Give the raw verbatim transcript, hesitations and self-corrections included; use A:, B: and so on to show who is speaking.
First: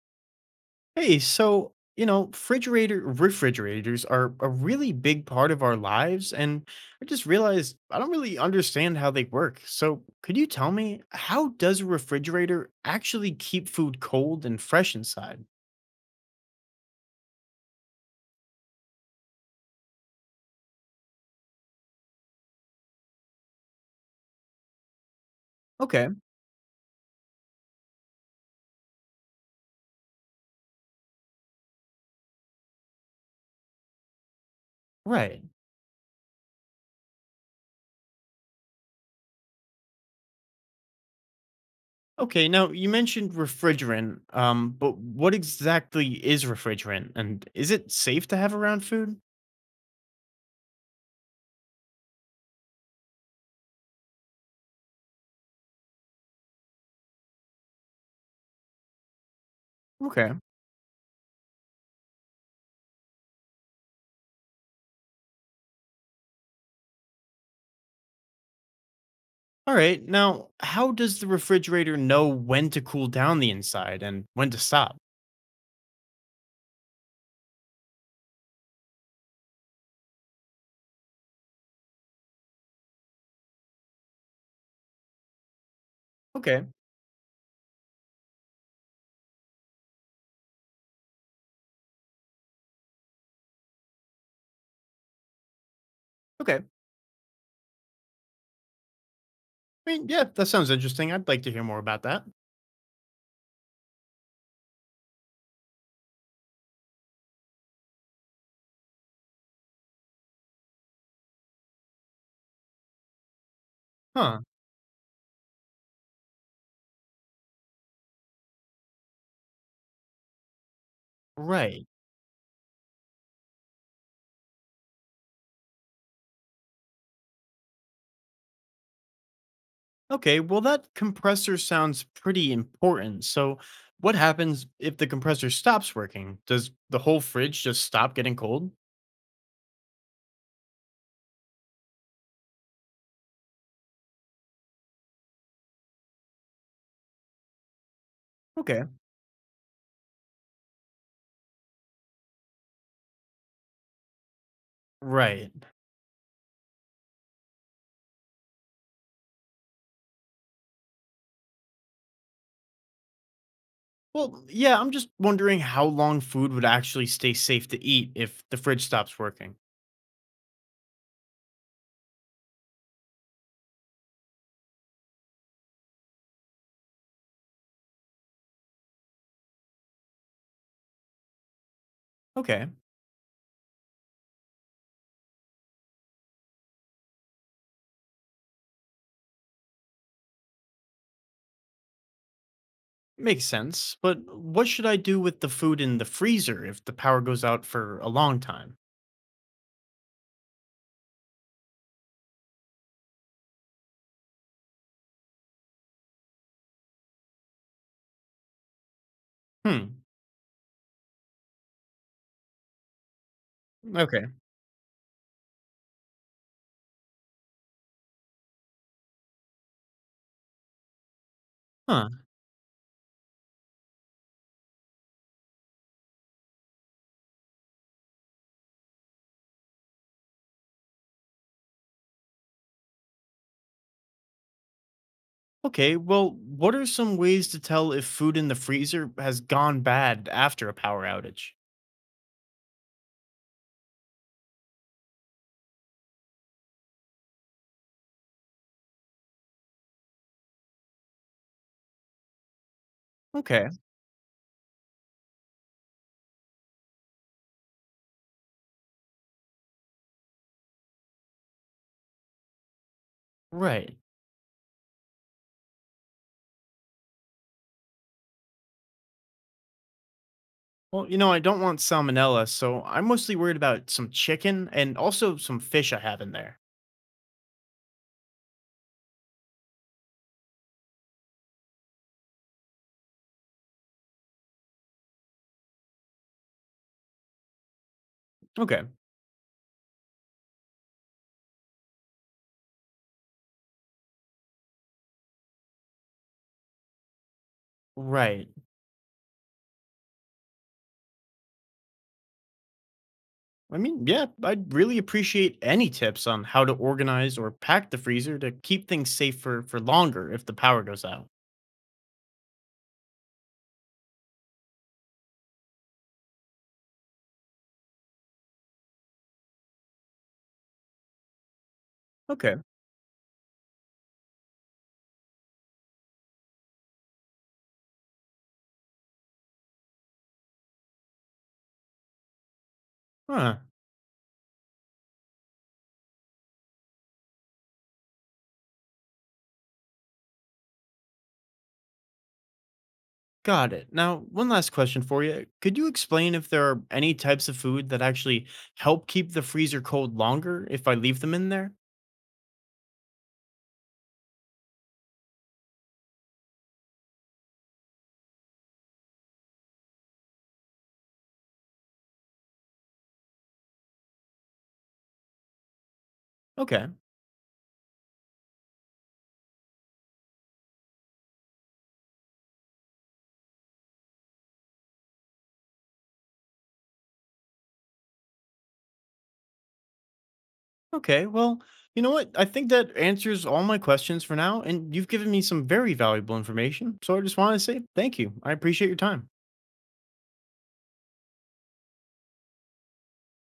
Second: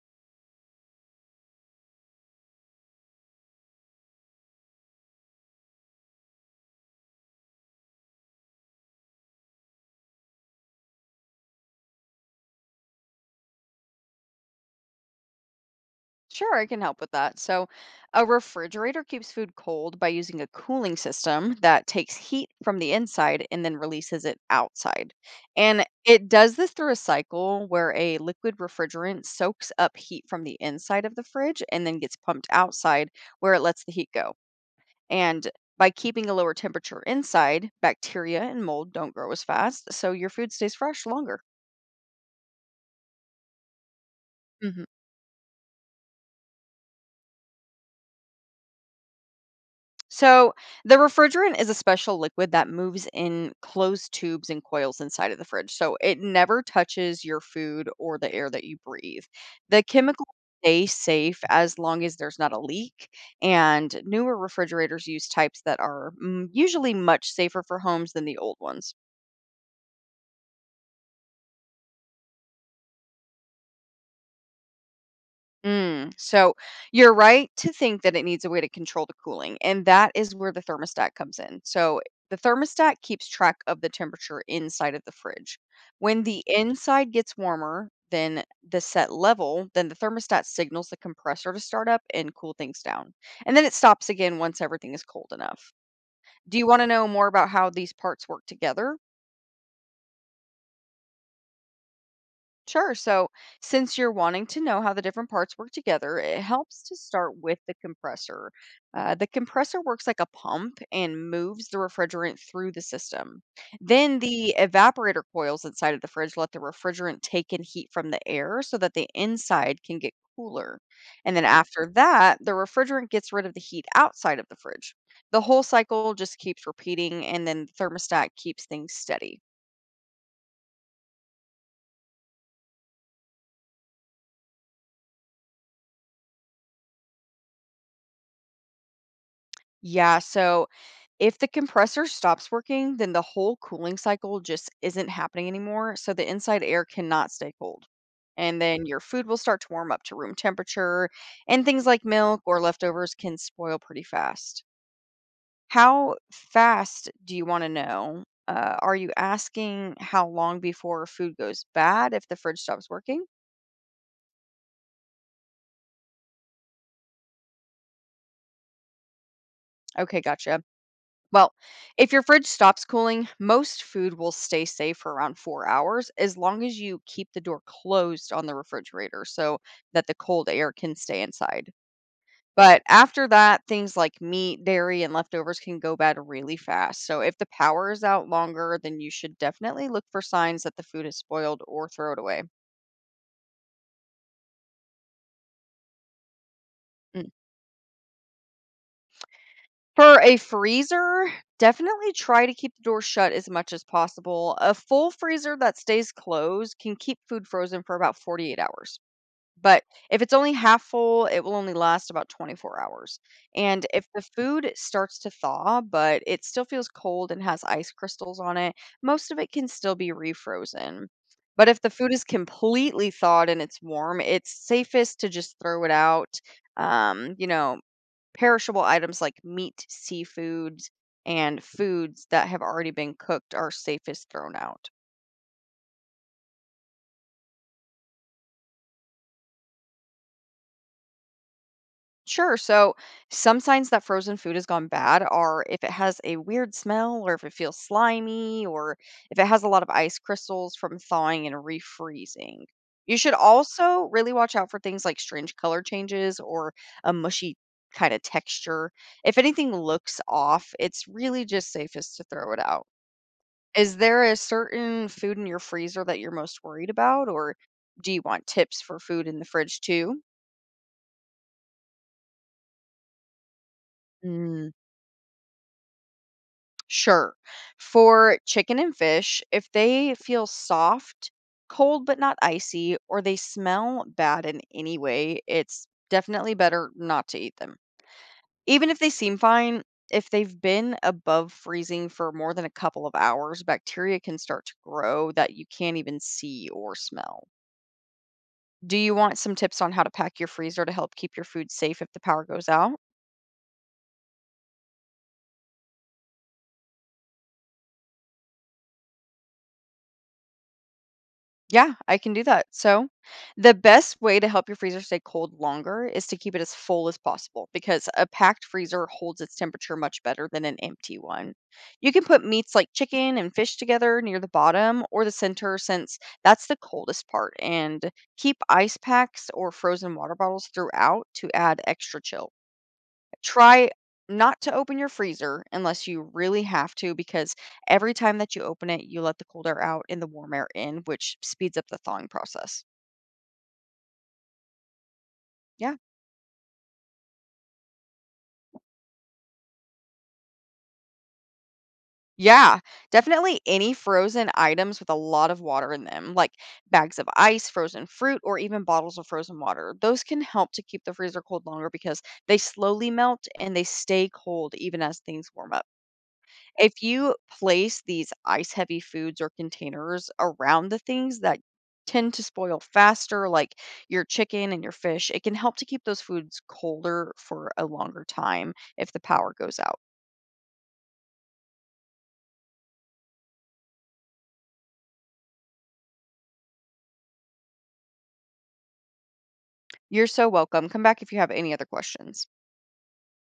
A: Hey, so, you know, refrigerator refrigerators are a really big part of our lives, and I just realized I don't really understand how they work. So, could you tell me, how does a refrigerator actually keep food cold and fresh inside?
B: Sure, I can help with that. So, a refrigerator keeps food cold by using a cooling system that takes heat from the inside and then releases it outside. And
A: Okay,
B: it does this through a cycle where a liquid refrigerant soaks up heat from the inside of the fridge and then gets pumped outside where it lets the heat go.
A: right.
B: And by keeping a lower temperature inside, bacteria and mold don't grow as fast, so your food stays fresh longer.
A: Okay, now you mentioned refrigerant, um, but what exactly is refrigerant, and is it safe to have around food?
B: So, the refrigerant is a special liquid that moves in closed tubes and coils inside of the fridge. So, it never touches your food or the air that you breathe. The chemicals
A: Okay.
B: stay safe as long as there's not a leak. And newer refrigerators use types that are mm, usually much safer for homes than the old ones.
A: All right. Now, how does the refrigerator know when to cool down the inside and when to stop?
B: Mm, so you're right to think that it needs a way to control the cooling, and that is where the thermostat comes in. So the thermostat keeps track of the temperature inside of the fridge. When the
A: Okay.
B: inside gets warmer than the set level, then the thermostat signals the compressor to start up and cool things down. And then it stops again once everything is cold enough.
A: Okay.
B: Do
A: I
B: you want to know more about how these parts work together?
A: mean, yeah, that sounds interesting. I'd like to hear more about that.
B: Sure. So, since you're wanting to know how the different parts work together, it helps to start with the compressor. Uh, the compressor works like a pump and moves the refrigerant through the system. Then
A: Huh.
B: the evaporator coils inside of the fridge let the refrigerant take in heat from the air so that the inside can get cooler. And then
A: Right.
B: after that, the refrigerant gets rid of the heat outside of the fridge. The whole cycle just keeps repeating, and then the thermostat keeps things steady.
A: Okay. Well, that compressor sounds pretty important. So, what happens if the compressor stops working? Does the whole fridge just stop getting cold?
B: Yeah, so if the compressor stops working, then the whole cooling cycle just isn't happening anymore, so the inside air cannot stay cold. And then
A: Okay.
B: your food will start to warm up to room temperature, and things like milk or leftovers can spoil pretty fast.
A: Right.
B: How fast do you want to know? Uh, are you asking how long before food goes bad if the fridge stops working?
A: Well, yeah, I'm just wondering how long food would actually stay safe to eat if the fridge stops working.
B: Okay, gotcha. Well, if your fridge stops cooling, most food will stay safe for around four hours as long as you keep the door closed on the refrigerator so that the cold air can stay inside.
A: Okay.
B: But after that, things like meat, dairy, and leftovers can go bad really fast. So if the power is out longer, then you should definitely look for signs that the food is spoiled or throw it away.
A: Makes sense. But what should I do with the food in the freezer if the power goes out for a long time?
B: For a freezer, definitely try to keep the door shut as much as possible. A full freezer that stays closed can keep food frozen for about forty-eight hours. But
A: Hmm.
B: if it's only half full, it will only last about twenty-four hours. And if the
A: Okay.
B: food starts to thaw, but it still feels cold and has ice crystals on it, most of it can still be refrozen. But if the food
A: Huh.
B: is completely thawed and it's warm, it's safest to just throw it out. Um, you know, Perishable items like meat, seafoods, and foods that have already been cooked are safest thrown out.
A: Okay, well, what are some ways to tell if food in the freezer has gone bad after a power outage?
B: Sure, so some signs that frozen food has gone bad are if it has a weird smell, or if it feels slimy, or if it has a lot of ice crystals from thawing and refreezing. You should
A: Okay,
B: also really watch out for things like strange color changes or a mushy kind of texture. If anything looks off, it's really just safest to throw it out.
A: right.
B: Is there a certain food in your freezer that you're most worried about, or do you want tips for food in the fridge too?
A: Well, you know, I don't want salmonella, so I'm mostly worried about some chicken
B: Mm,
A: and also some fish I have in there.
B: sure. For chicken and fish, if they feel soft, cold but not icy, or they smell bad in any way, it's definitely better not to eat them.
A: Okay,
B: Even if they seem fine, if they've been above freezing for more than a couple of hours, bacteria can start to grow that you can't even see or smell.
A: right.
B: Do you want some tips on how to pack your freezer to help keep your food safe if the power goes out?
A: I mean, yeah, I'd really appreciate any tips on how to organize or pack the freezer to keep things safe for, for longer if the power goes out.
B: Yeah, I can do that. So, the best way to help your freezer stay cold longer is to keep it as full as possible because a packed freezer holds its temperature much better than an empty one. You can put
A: Okay,
B: meats like chicken and fish together near the bottom or the center since that's the coldest part and keep ice packs or frozen water bottles throughout to add extra chill.
A: huh.
B: Try not to open your freezer unless you really have to, because every time that you open it, you let the cold air out and the warm air in, which speeds up the thawing process.
A: Got it. Now, one last question for you. Could you
B: Yeah.
A: explain if there are any types of food that actually help keep the freezer cold longer if I leave them in there?
B: Yeah. Definitely any frozen items with a lot of water in them, like bags of ice, frozen fruit, or even bottles of frozen water. Those can help to keep the freezer cold longer because they slowly melt and they stay cold even as things warm up.
A: Okay.
B: If you place these ice heavy foods or containers around the things that tend to spoil faster, like your chicken and your fish, it can help to keep those foods colder for a longer time if the power goes out.
A: Okay. Well, you know what? I think that answers all my questions for now, and you've given me some very valuable information. So I just want to say thank you. I appreciate your time.
B: You're so welcome. Come back if you have any other questions.